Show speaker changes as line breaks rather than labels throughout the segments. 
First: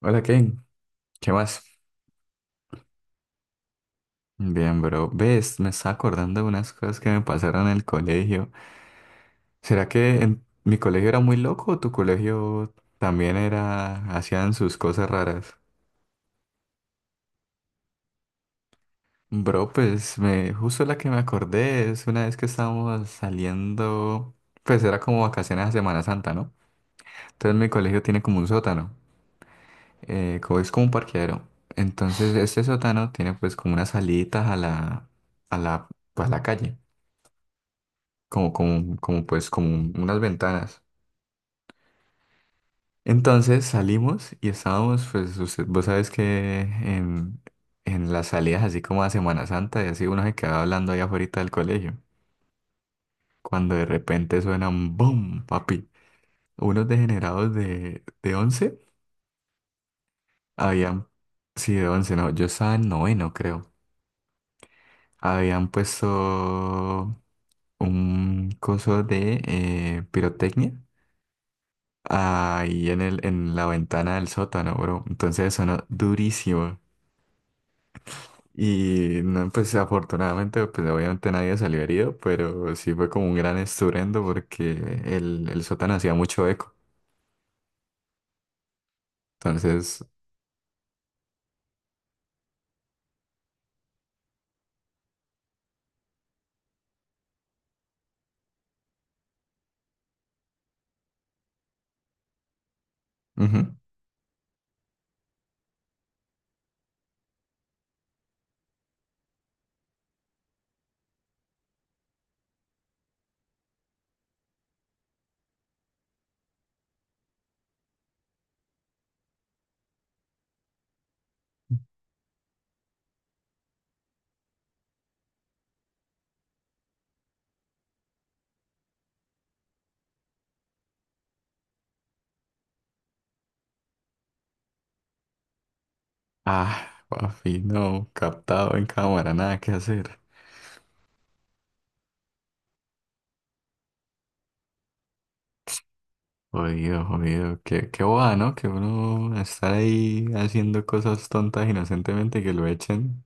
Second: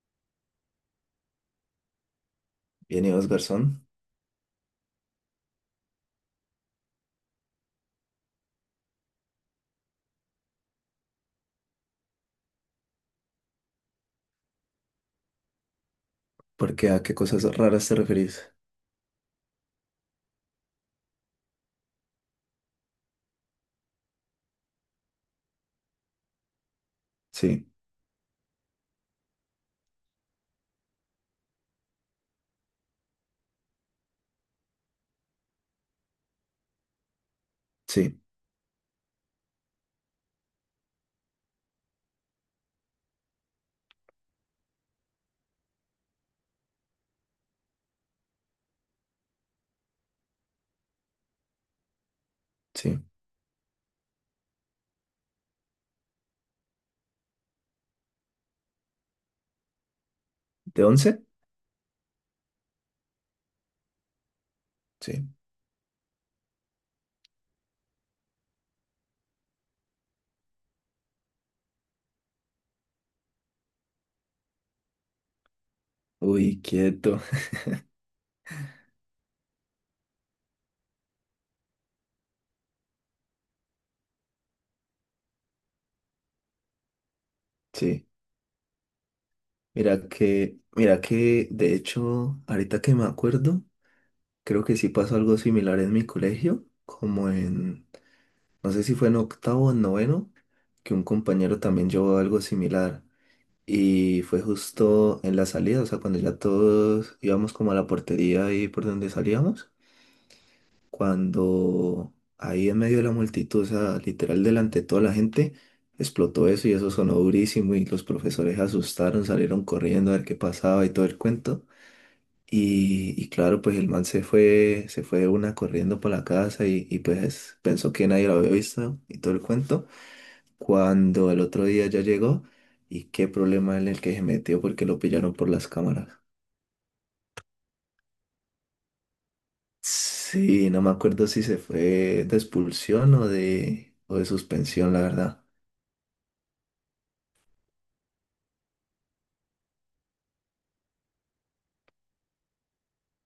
Hola Ken, ¿qué más?
Bien, ¿y vos, garzón?
Bien, bro. Ves, me estaba acordando de unas cosas que me pasaron en el colegio. ¿Será que en mi colegio era muy loco o tu colegio también era, hacían sus cosas raras?
¿Por qué? ¿A qué cosas raras te referís?
Bro, justo la que me acordé es una vez que estábamos saliendo, pues era como vacaciones a Semana Santa, ¿no? Entonces
Sí,
mi colegio tiene como un sótano, es como un parqueadero. Entonces este sótano tiene pues como unas saliditas a la, a la calle.
sí,
Como pues como unas ventanas. Entonces salimos y estábamos, pues usted, vos sabes que en las salidas así como a Semana Santa y así uno se quedaba hablando allá afuera del colegio,
sí.
cuando de repente suenan ¡boom! Papi, unos degenerados de once
¿De
habían,
once?
sí, de 11 no, yo estaba en noveno creo,
Sí.
habían puesto un coso de pirotecnia ahí en en la ventana del sótano, bro. Entonces sonó
Uy,
durísimo.
quieto.
Y no, pues afortunadamente, pues obviamente nadie salió herido, pero sí fue como un gran estruendo porque el sótano hacía mucho eco.
Sí.
Entonces,
Mira que, de hecho, ahorita que me acuerdo, creo que sí pasó algo similar en mi colegio, no sé si fue en octavo o en noveno, que un compañero también llevó algo similar.
ujú.
Y fue justo en la salida, o sea, cuando ya todos íbamos como a la portería ahí por donde salíamos. Cuando ahí en medio de la multitud, o sea, literal delante de toda la gente, explotó eso y eso sonó durísimo y los profesores se asustaron, salieron corriendo a ver qué pasaba y todo el cuento. Y claro, pues el man se fue de una corriendo para la casa y pues pensó que nadie lo había visto y todo el cuento. Cuando el otro día ya llegó y qué problema en el que se metió porque lo pillaron por las cámaras.
Ah, papi, no, captado en cámara, nada que hacer.
Sí, no me acuerdo si se fue de expulsión o de suspensión, la verdad.
Jodido, jodido, qué boba, ¿no? Que uno estar ahí haciendo cosas tontas inocentemente y que lo echen.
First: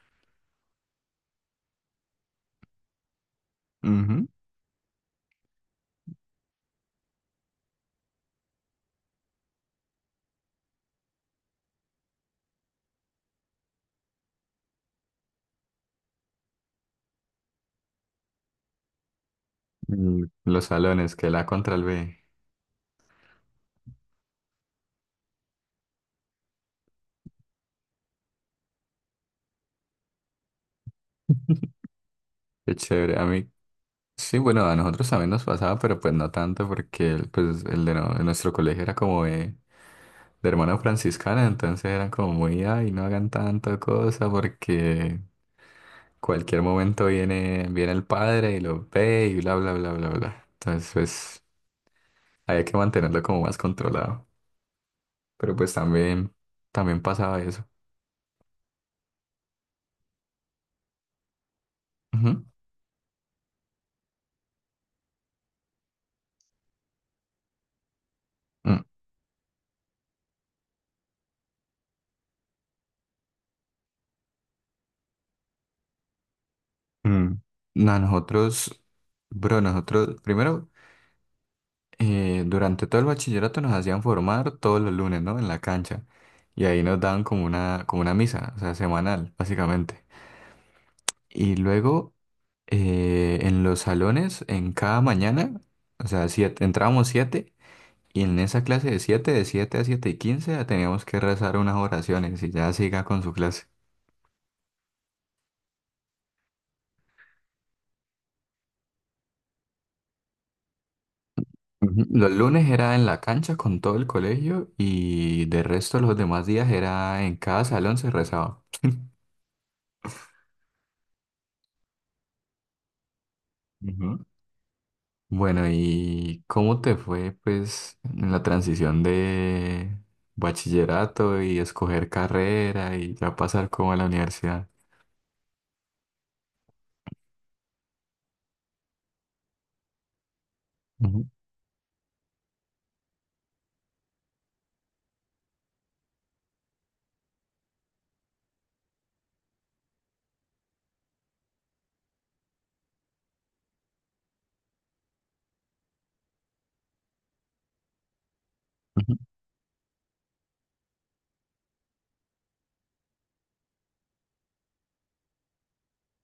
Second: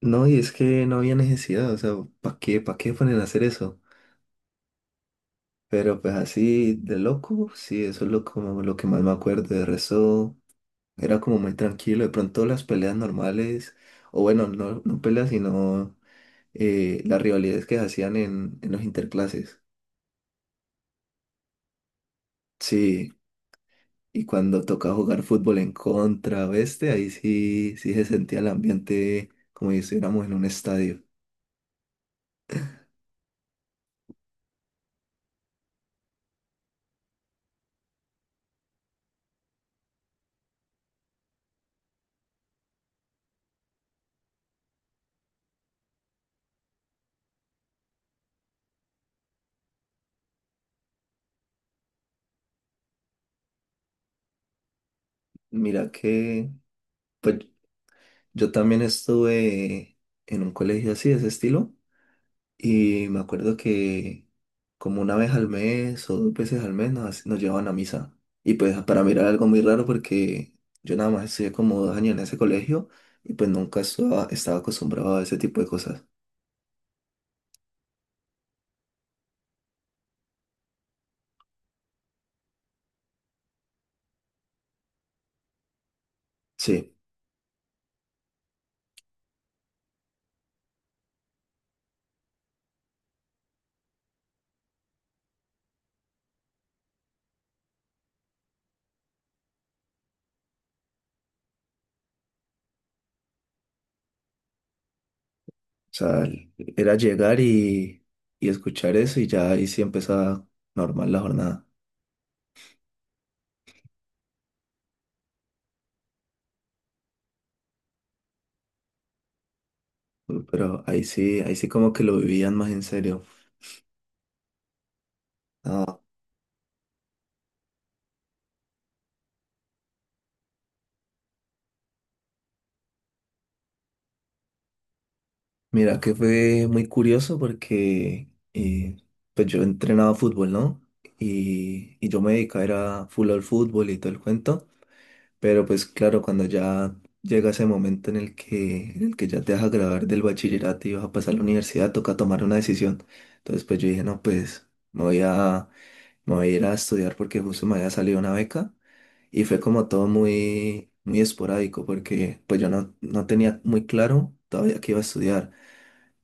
No, y es que no había necesidad, o sea, ¿para qué ponen a hacer eso?
Ujú.
Pero pues así de loco, sí, eso es lo, como lo que más me acuerdo. De resto, era como muy tranquilo. De pronto las peleas normales, o bueno, no, no peleas, sino las rivalidades que se hacían en los interclases.
Mm, los salones, que la contra el B.
Sí. Y cuando toca jugar fútbol en contra, oeste, ahí sí, sí se sentía el ambiente como si estuviéramos en un estadio.
Qué chévere. A mí, sí, bueno, a nosotros también nos pasaba, pero pues no tanto porque el, pues, el de, no- de nuestro colegio era como de hermana franciscana, entonces eran como muy, ay, no hagan tanta cosa porque cualquier momento viene el padre y lo ve y bla, bla, bla, bla, bla. Entonces, pues, había que mantenerlo como más controlado. Pero pues
Mira
también,
que,
también
pues
pasaba eso.
yo también estuve en un colegio así, de ese estilo,
Ujú.
y me acuerdo que como una vez al mes o dos veces al mes nos llevaban a misa. Y pues
Mm,
para mí era algo muy raro porque yo nada más estudié como dos años en ese colegio y pues nunca estaba acostumbrado a ese tipo de cosas.
mm. No, nosotros, bro, nosotros, primero... durante todo el bachillerato nos hacían formar todos los lunes, ¿no? En la cancha. Y ahí
Sí.
nos daban como una misa, o sea, semanal, básicamente. Y luego en los salones, en cada mañana, o sea, siete, entrábamos siete. Y en esa clase de siete a siete y quince, ya teníamos que rezar unas oraciones y ya siga con su clase.
O sea, era llegar y escuchar eso y ya ahí sí empezaba normal la jornada.
Ujú. Los lunes era en la cancha con todo el colegio y de resto los demás días era en cada salón se rezaba.
Pero ahí sí como que lo vivían más en serio.
Ujú. Bueno,
Ah,
¿y cómo te fue, pues, en la transición de bachillerato y escoger carrera y ya pasar como a la universidad?
mira que fue muy curioso porque pues yo entrenaba fútbol, ¿no?
Ujú,
Y yo me dedicaba era full al fútbol y todo el cuento. Pero pues claro, cuando ya llega ese momento en el que ya te vas a graduar del bachillerato y vas a pasar a la universidad, toca tomar una decisión. Entonces pues yo dije, no, Me voy a ir a estudiar porque justo me había salido una beca
ujú,
y fue como todo muy, muy esporádico porque pues yo no, no tenía muy claro todavía qué iba a estudiar.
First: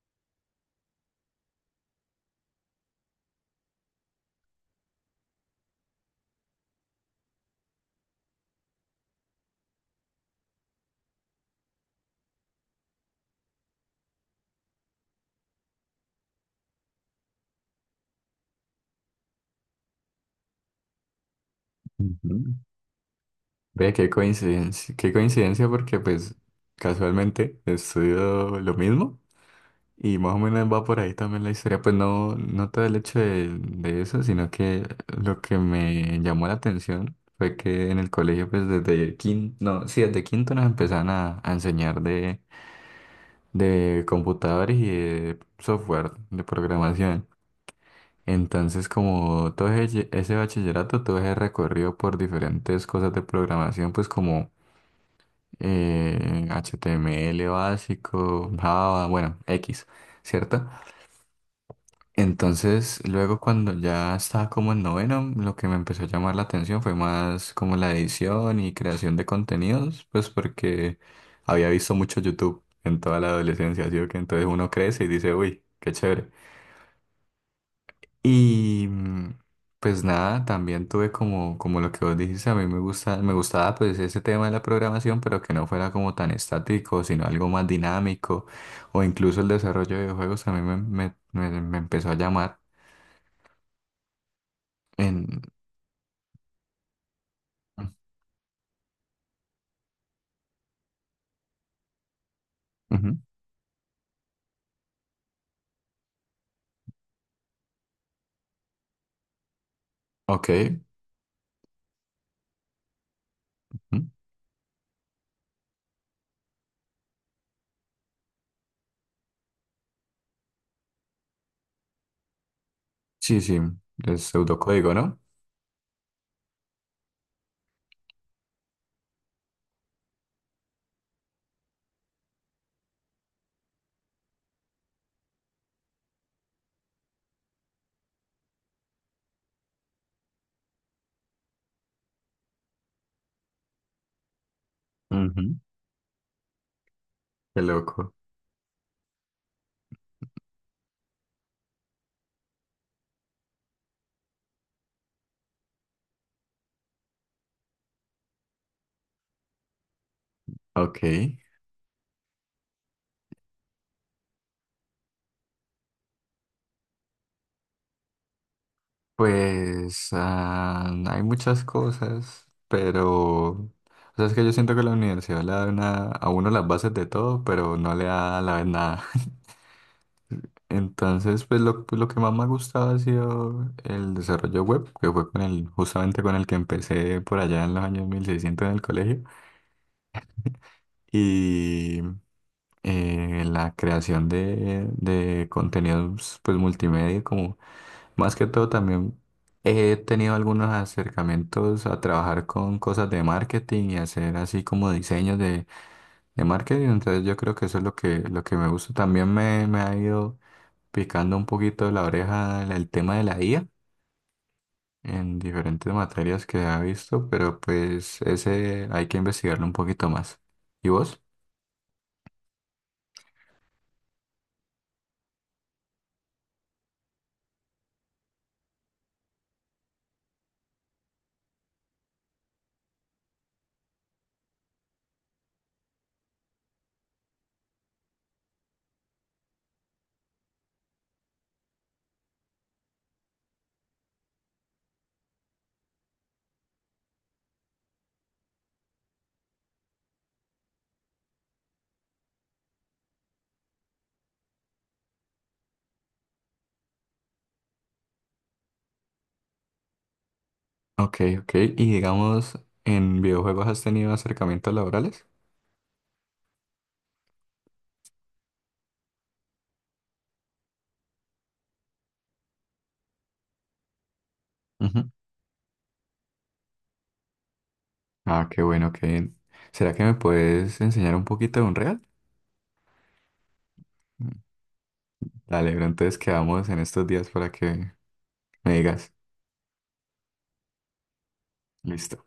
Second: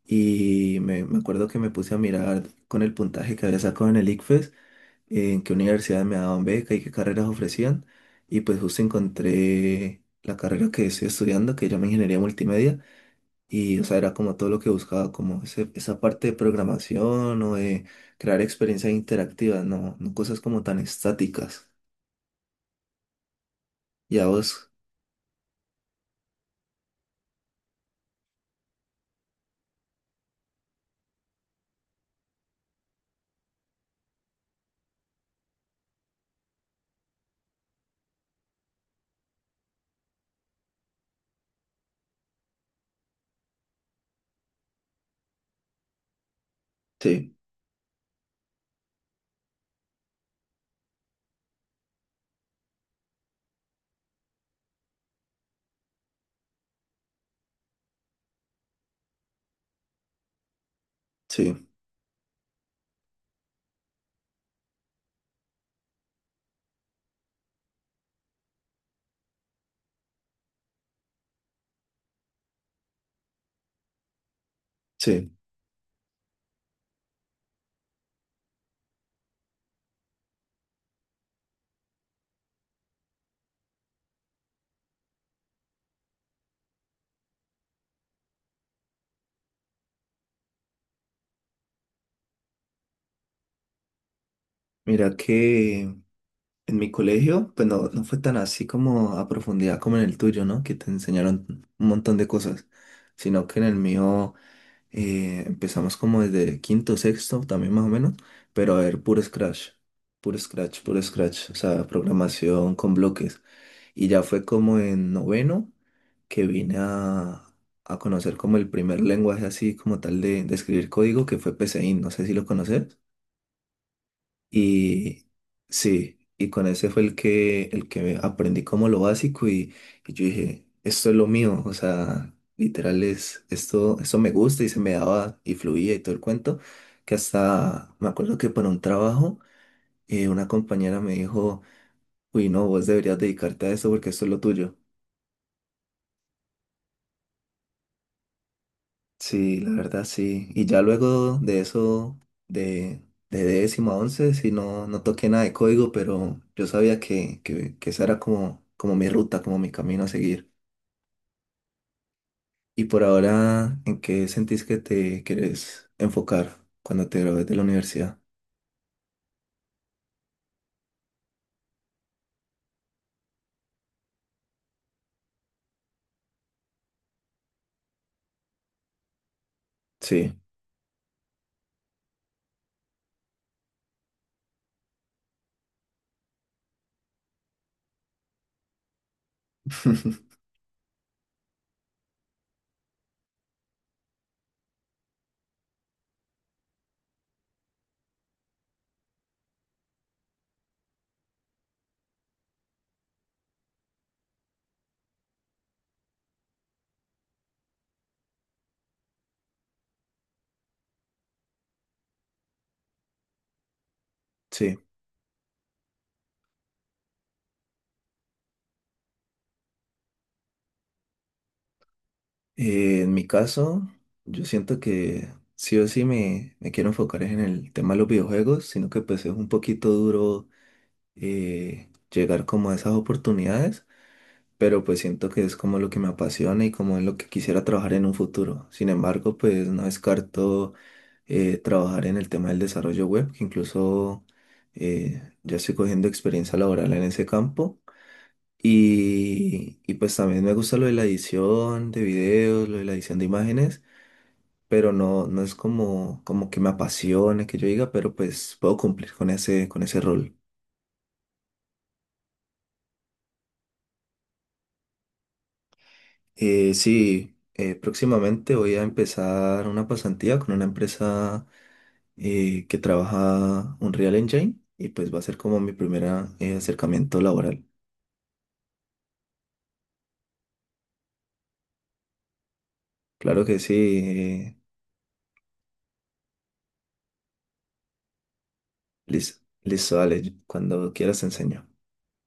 Y me acuerdo que me puse a mirar con el puntaje que había sacado en el ICFES, en qué universidades me daban beca y qué carreras ofrecían. Y pues justo encontré la carrera que estoy estudiando, que se llama Ingeniería Multimedia. Y, o sea, era como todo lo que buscaba, como esa parte de programación o de crear experiencias interactivas, no, no cosas como tan estáticas.
ujú. Ve,
Ya vos,
qué coincidencia porque, pues, casualmente estudio lo mismo y más o menos va por ahí también la historia. Pues no, no todo el hecho de eso, sino que lo que me llamó la atención fue que en el colegio, pues, desde quinto, no, sí, desde quinto nos empezaban a enseñar de computadores y de software de programación.
sí,
Entonces, como todo ese bachillerato, todo ese recorrido por diferentes cosas de programación, pues como HTML básico, Java, bueno, X, ¿cierto?
sí,
Entonces, luego cuando ya estaba como en noveno, lo que me empezó a llamar la atención fue más como la edición y creación de contenidos, pues porque había visto mucho YouTube en toda la adolescencia, así que entonces uno crece y
sí.
dice, uy, qué chévere. Y pues nada, también tuve como, como lo que vos dijiste, a mí me gusta, me gustaba pues ese tema de la programación, pero que no fuera como tan estático, sino algo más dinámico, o incluso el desarrollo de videojuegos a mí me empezó a llamar
Mira
en,
que en mi colegio, pues no, no fue tan así como a profundidad como en el tuyo, ¿no? Que te enseñaron un montón de cosas,
ujú.
sino que en el mío empezamos como desde quinto, sexto, también más o menos, pero a ver, puro Scratch, puro
Ok.
Scratch, puro Scratch, o sea, programación con bloques. Y
Ujú.
ya fue como en noveno que vine a conocer como el primer lenguaje así como tal de escribir código, que fue PSeInt, no sé si lo conoces.
Sí, sí, es pseudocódigo, ¿no?
Y sí, y con ese fue el que aprendí como lo básico y yo dije, esto es lo mío, o sea, literal es, esto me gusta y se me daba y fluía y todo el cuento, que hasta me acuerdo que para un trabajo una compañera me dijo, uy, no, vos deberías dedicarte a eso porque esto es lo tuyo.
Ujú. Qué loco.
Sí, la verdad sí. Y ya luego de eso, de, de décimo a once, sí, no, no toqué nada de código, pero yo sabía que esa era como, como mi ruta, como mi camino a seguir.
Ok.
Y por ahora, ¿en qué sentís que te quieres enfocar cuando te gradúes de la universidad?
Pues ah, hay muchas cosas, pero... O sea, es que yo siento que la universidad le da a uno las bases de todo, pero no le da a la vez nada.
Sí,
Entonces, pues, lo que más me ha gustado ha sido el desarrollo web, que fue con justamente con el que empecé por allá en los años 1600 en el colegio. La creación de contenidos pues multimedia, como más que todo también he tenido algunos acercamientos a trabajar con cosas de marketing y hacer así como diseños de marketing, entonces yo creo que eso es lo que me gusta. También me ha ido picando un poquito la oreja el tema de la IA
sí.
en diferentes materias que ha visto, pero pues ese hay que investigarlo un poquito más. ¿Y vos?
En mi caso, yo siento que sí o sí me quiero enfocar es en el tema de los videojuegos, sino que pues es un poquito duro llegar como a esas oportunidades. Pero pues siento que es como lo que me apasiona y como en lo que quisiera trabajar en un futuro. Sin embargo, pues no descarto trabajar en el tema del desarrollo web, que incluso ya estoy cogiendo experiencia laboral en ese campo. Y pues también me gusta lo de la edición de videos, lo de la edición de imágenes, pero no, no es como, como que me apasione, que yo diga, pero pues puedo cumplir con ese rol.
Ok, ok. Y digamos, ¿en videojuegos has tenido acercamientos laborales?
Sí, próximamente voy a empezar una pasantía con una empresa que trabaja Unreal Engine y
Ujú.
pues va a ser como mi primer acercamiento laboral.
Ah, qué bueno, que ¿será que me puedes enseñar un poquito de Unreal?
Claro que sí,
Mm,
eh,
dale, pero entonces quedamos en estos días para que me digas.
listo, listo, dale, cuando quieras te enseño.
Listo.